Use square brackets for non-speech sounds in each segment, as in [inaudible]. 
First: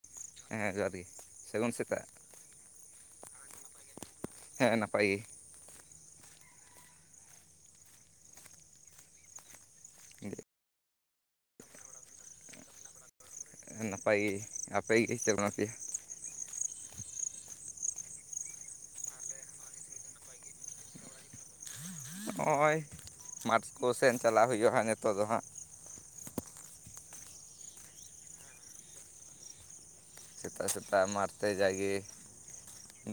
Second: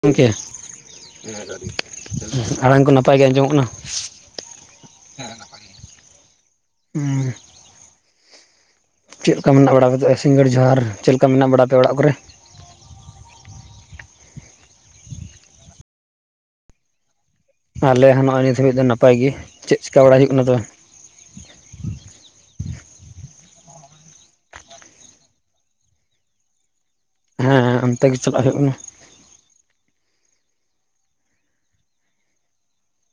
ᱜᱚᱢᱠᱮ ᱦᱮᱸ ᱡᱚᱦᱟᱨ ᱜᱮ ᱥᱟᱹᱜᱩᱱ ᱥᱮᱛᱟᱜ ᱟᱲᱟᱝ ᱠᱚ ᱱᱟᱯᱟᱭ ᱜᱮ ᱟᱸᱡᱚᱢ ᱚᱜ ᱠᱟᱱᱟ? ᱦᱮᱸ ᱱᱟᱯᱟᱭ ᱜᱮ! ᱦᱩᱸ ᱪᱮᱫᱞᱮᱠᱟ ᱢᱮᱱᱟᱜ ᱵᱟᱲᱟ? ᱜᱮ ᱥᱤᱜᱟᱹᱲ ᱡᱚᱦᱟᱨ᱾ ᱪᱮᱫ ᱠᱟ ᱢᱮᱱᱟᱜ ᱵᱟᱲᱟ ᱯᱮᱭᱟ ᱚᱲᱟᱜ ᱠᱚᱨᱮ? ᱱᱟᱯᱟᱭ ᱜᱮ ᱟᱯᱮ ᱜᱮ ᱟᱯᱮ ᱜᱮ ᱪᱮᱫ ᱞᱮᱠᱟ ᱢᱮᱱᱟᱜ ᱯᱮᱭᱟ᱾ ᱟᱞᱮ ᱦᱚᱸ ᱱᱚᱜᱼᱚᱭ ᱱᱤᱛᱚᱜ ᱱᱟᱯᱟᱭ ᱜᱮᱪᱮᱫ ᱪᱤᱠᱟᱹ ᱵᱟᱲᱟ ᱦᱩᱭᱩᱜ ᱠᱟᱱᱟ ᱛᱚᱵᱮ ᱱᱚᱜᱼᱚᱭ ᱢᱟᱴᱷ ᱠᱚ ᱥᱮᱱ ᱪᱟᱞᱟᱜ ᱦᱩᱭᱩᱜᱼᱟ᱾ ᱱᱤᱛᱚᱜ ᱫᱚ ᱦᱟᱸᱜ ᱦᱮᱸ ᱦᱮᱸ ᱚᱱᱛᱮ ᱜᱮ ᱪᱟᱞᱟᱜ ᱦᱩᱭᱩᱜ ᱠᱟᱱᱟ᱾ ᱥᱮᱛᱟᱜ ᱥᱮᱛᱟᱜ ᱢᱟᱴᱷ ᱛᱮ ᱡᱟ ᱜᱮ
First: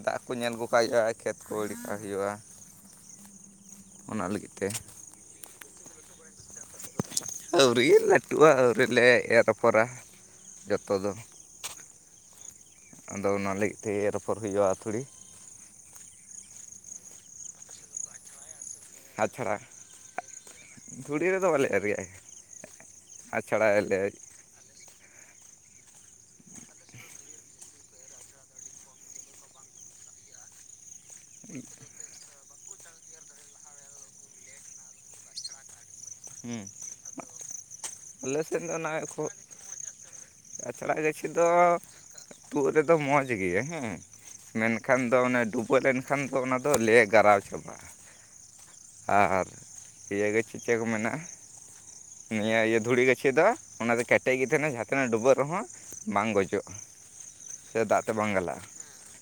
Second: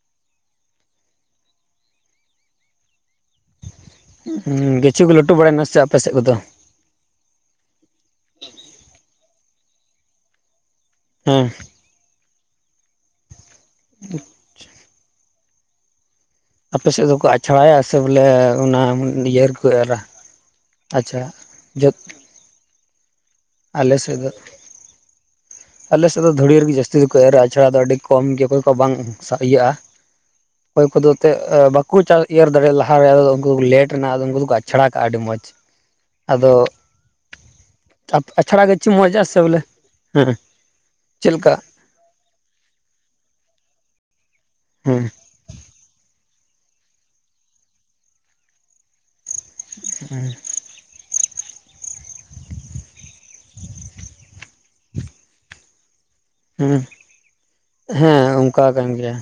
ᱫᱟᱜ ᱠᱚ ᱧᱮᱞ ᱟᱹᱜᱩ ᱠᱟᱜ ᱦᱩᱭᱩᱜᱼᱟ ᱠᱷᱮᱛ ᱠᱚ ᱟᱹᱲ ᱠᱟᱜ ᱦᱩᱭᱩᱜᱼᱟ? ᱚᱱᱟ ᱞᱟᱹᱜᱤᱫ ᱛᱮ ᱦᱩᱸ ᱠᱤᱪᱷᱩ ᱠᱚ ᱞᱟᱹᱴᱩ ᱵᱟᱲᱟᱭ ᱱᱟᱥᱮ ᱟᱯᱮ ᱥᱮᱫ ᱠᱚ ᱫᱚ ᱟᱹᱣᱨᱤ ᱞᱟᱹᱴᱩᱜᱼᱟ ᱟᱹᱣᱨᱤᱞᱮ ᱮᱨ ᱟᱯᱷᱚᱨᱟ ᱡᱚᱛᱚ ᱫᱚ ᱦᱮᱸ ᱟᱫᱚ ᱚᱱᱟ ᱞᱟᱹᱜᱤᱫ ᱛᱮ ᱨᱚᱯᱚᱲ ᱦᱩᱭᱩᱜᱼᱟ, ᱛᱷᱚᱲᱤ ᱟᱯᱮ ᱥᱮᱫ ᱫᱚᱠᱚ ᱟᱪᱷᱟᱲᱟᱭᱟ ᱥᱮ ᱵᱚᱞᱮ ᱚᱱᱟ ᱤᱭᱟᱹ ᱟᱪᱷᱲᱟ ᱨᱮᱠᱚ ᱮᱨᱟ ᱟᱪᱷᱟᱲᱟ ᱡᱚᱛ ᱟᱪᱷᱟᱲᱟᱭᱟ ᱟᱞᱮ ᱥᱮᱫ ᱫᱚ ᱟᱞᱮ ᱥᱮᱫ ᱫᱚ ᱫᱷᱩᱲᱤ ᱨᱮᱜᱮ ᱡᱟᱹᱥᱛᱤ ᱫᱚᱠᱚ ᱮᱨᱼᱟ ᱟᱪᱷᱟᱲᱟ ᱫᱚ ᱟᱹᱰᱤ ᱠᱚᱢ ᱜᱮ ᱚᱠᱚᱭ ᱠᱚ ᱵᱟᱝ ᱤᱭᱟᱹᱜᱼᱟ᱾ ᱚᱠᱚᱭ ᱠᱚᱫᱚ ᱮᱱᱮᱫ ᱵᱟᱠᱚ ᱨᱮ ᱫᱟᱲᱮ ᱞᱟᱦᱟ ᱨᱮᱫᱚ ᱩᱱᱠᱩ ᱫᱚ ᱞᱮᱴ ᱨᱮᱱᱟ ᱟᱫᱚ ᱩᱱᱠᱩ ᱫᱚᱠᱚ ᱟᱪᱷᱲᱟ ᱠᱟᱜᱼᱟ ᱟᱹᱰᱤ ᱢᱚᱸᱡᱽ ᱢᱚᱡᱽ ᱟᱫᱚ ᱦᱮᱸ ᱟᱞᱮ ᱥᱮᱫ ᱟᱪᱷᱟᱲᱟ ᱫᱚ ᱜᱟᱹᱪᱷᱤ ᱢᱚᱸᱡᱼᱟ ᱥᱮ ᱵᱚᱞᱮ ᱦᱩᱸ ᱪᱟᱞᱟᱜ ᱜᱟᱹᱪᱷᱤ ᱫᱚ ᱛᱩᱫ ᱨᱮᱫᱚ ᱢᱚᱡᱽ ᱜᱮᱭᱟ ᱦᱩᱸ ᱦᱮᱸ ᱢᱮᱱᱠᱷᱟᱱ ᱫᱚ ᱚᱱᱮ ᱰᱩᱵᱟᱹ ᱞᱮᱱᱠᱷᱟᱱ ᱚᱱᱟ ᱫᱚ ᱞᱮᱹᱭ ᱜᱟᱨᱟ ᱪᱚᱢᱟ ᱟᱨ ᱯᱤᱭᱟ ᱜᱮ ᱴᱷᱤᱠ ᱴᱷᱟᱠ ᱢᱮᱱᱟᱜᱼᱟ᱾ ᱱᱤᱭᱟᱹ ᱤᱭᱟᱹ ᱫᱷᱩᱲᱤ ᱜᱟᱹᱪᱷᱤ ᱫᱚ ᱚᱱᱟ ᱫᱚ ᱠᱮᱴᱮᱡ ᱜᱮᱛᱮ ᱚᱱᱟ ᱡᱷᱚᱛᱚ ᱱᱟᱜ ᱰᱩᱵᱟᱹᱜ ᱨᱮᱦᱚᱸ ᱵᱟᱝ ᱦᱮᱸ ᱜᱚᱡᱚᱜᱼᱟ ᱥᱮ ᱫᱟᱜ ᱛᱮ ᱦᱮᱸ ᱵᱟᱝ ᱜᱟᱞᱟᱜᱼᱟ ᱚᱝᱠᱟ ᱠᱟᱱ ᱜᱮᱭᱟ᱾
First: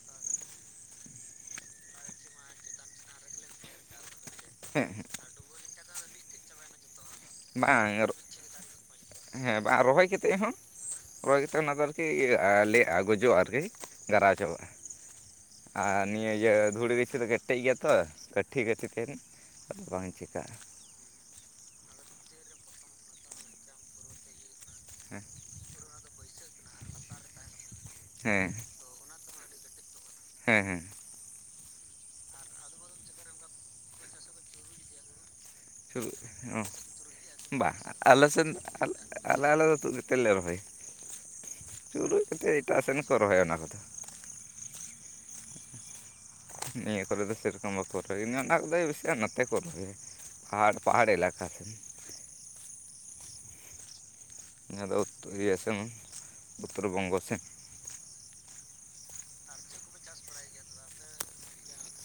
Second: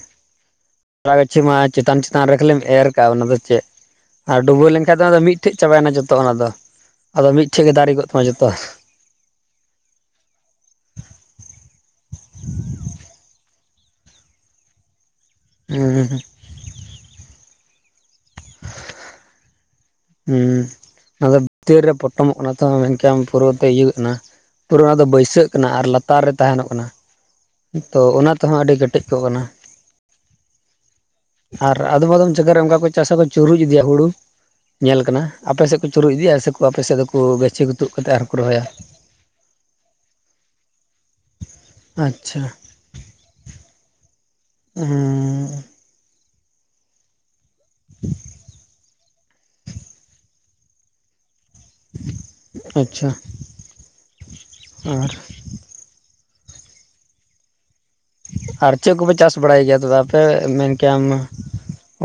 ᱛᱚᱞᱟ ᱜᱟᱹᱪᱷᱤ ᱢᱟ ᱪᱮᱛᱟᱱ ᱪᱮᱛᱟᱱ ᱨᱮᱜᱮᱢ ᱮᱨ ᱠᱟᱜᱼᱟ ᱚᱱᱟ ᱫᱚ ᱪᱮᱫ ᱟᱨ ᱰᱩᱵᱟᱹᱣ ᱦᱮᱸ ᱞᱮᱱᱠᱷᱟᱱ ᱫᱚ ᱚᱱᱟ ᱢᱤᱫᱴᱮᱡ ᱪᱟᱵᱟᱭᱱᱟ ᱡᱚᱛᱚ ᱚᱱᱟ ᱫᱚ ᱟᱫᱚ ᱢᱤᱫᱴᱷᱮᱡ ᱜᱮ ᱫᱟᱨᱮ ᱵᱟᱝ ᱠᱚᱜ ᱛᱟᱢᱟ ᱡᱚᱛᱚ ᱦᱮᱸ ᱵᱟᱝ ᱨᱚᱦᱚᱭ ᱠᱟᱛᱮᱫ ᱦᱚᱸ ᱨᱚᱦᱚᱭ ᱠᱟᱛᱮᱫ ᱚᱱᱟ ᱫᱚ ᱟᱨᱠᱤ ᱞᱮ ᱜᱚᱡᱚᱜᱼᱟ᱾ ᱟᱨᱠᱤ ᱜᱷᱟᱨᱟᱣ ᱪᱟᱵᱟᱜᱼᱟᱭ ᱟᱨ ᱦᱩᱸ ᱱᱤᱭᱟᱹ ᱤᱭᱟᱹ ᱫᱷᱩᱲᱤ ᱜᱤᱪᱷᱤ ᱨᱮᱜᱮ ᱠᱴᱮᱡ ᱜᱮᱭᱟ ᱛᱚ ᱠᱟᱹᱴᱷᱤ ᱜᱴᱷᱤ ᱛᱟᱦᱮᱱ ᱟᱫᱚ ᱵᱟᱝ ᱪᱤᱠᱟᱹᱜᱼᱟ ᱦᱮᱸ ᱟᱫᱚ ᱵᱷᱤᱛᱟᱹᱨ ᱨᱮ ᱯᱚᱴᱚᱢᱚᱜ ᱠᱟᱱᱟ ᱛᱚ ᱢᱮᱱᱠᱷᱟᱱ ᱯᱩᱨᱟᱹᱛᱮ ᱤᱭᱟᱹᱜ ᱮᱱᱟ᱾ ᱯᱩᱨᱟᱹ ᱚᱱᱟ ᱫᱚ ᱦᱮᱸ ᱵᱟᱹᱭᱥᱟᱹᱜ ᱠᱟᱱᱟ ᱟᱨ ᱞᱟᱛᱟᱨ ᱨᱮ ᱛᱟᱦᱮᱱᱚᱜ ᱠᱟᱱᱟ᱾ ᱛᱚ ᱚᱱᱟ ᱛᱮᱦᱚᱸ ᱟᱹᱰᱤ ᱠᱮᱴᱮᱡ ᱠᱚᱜ ᱠᱟᱱᱟ᱾ ᱦᱮᱸ ᱦᱮᱸ ᱟᱨ ᱟᱫᱚᱢ ᱟᱫᱚᱢ ᱡᱟᱜᱟ ᱨᱮ ᱚᱱᱠᱟ ᱠᱚ ᱪᱟᱥᱟᱠᱚ ᱪᱩᱨᱩᱡ ᱤᱫᱤᱭᱟ ᱦᱩᱲᱩ ᱧᱮᱞ ᱠᱟᱱᱟ ᱟᱯᱮ ᱥᱮᱫ ᱠᱚ ᱪᱩᱨᱩᱩᱜ ᱤᱫᱤᱭᱟ ᱥᱮᱠᱚ ᱟᱯᱮ ᱥᱮᱫ ᱫᱚ ᱵᱟᱝ ᱟᱞᱮ ᱥᱮᱱ ᱟᱞᱮ ᱟᱞᱮ ᱫᱚ ᱛᱩᱫ ᱠᱟᱛᱮᱫ ᱞᱮ ᱨᱚᱦᱚᱭᱟ ᱪᱩᱨᱩᱡ ᱛᱮᱫ ᱟᱪᱪᱷᱟ ᱮᱴᱟᱜ ᱥᱮᱱᱠᱚ ᱨᱚᱦᱚᱭᱟ ᱚᱱᱟ ᱠᱚᱫᱚ ᱦᱩᱸ ᱱᱤᱭᱟᱹ ᱠᱚᱨᱮ ᱫᱚ ᱥᱮᱨᱚᱠᱚᱢ ᱵᱟᱠᱚ ᱨᱚᱦᱚᱭᱤᱭᱟᱹ ᱚᱱᱟ ᱠᱚᱫᱚ ᱵᱮᱥᱤᱭ ᱱᱟᱛᱮ ᱠᱚ ᱨᱚᱦᱚᱭᱟ ᱟᱨ ᱯᱟᱦᱟᱲ ᱮᱞᱟᱠᱟ ᱥᱮ ᱟᱪᱪᱷᱟ ᱚᱱᱟ ᱫᱚ ᱟᱨ ᱤᱭᱟᱹ ᱥᱮᱱ ᱩᱛᱛᱚᱨ ᱵᱚᱝᱜᱚ ᱥᱮᱱ ᱟᱨ ᱪᱮᱫ ᱠᱚᱯᱮ ᱪᱟᱥ ᱵᱟᱲᱟᱭ ᱜᱮᱭᱟ ᱫᱟᱫᱟ? ᱟᱯᱮ ᱢᱮᱱ ᱠᱮᱭᱟᱢ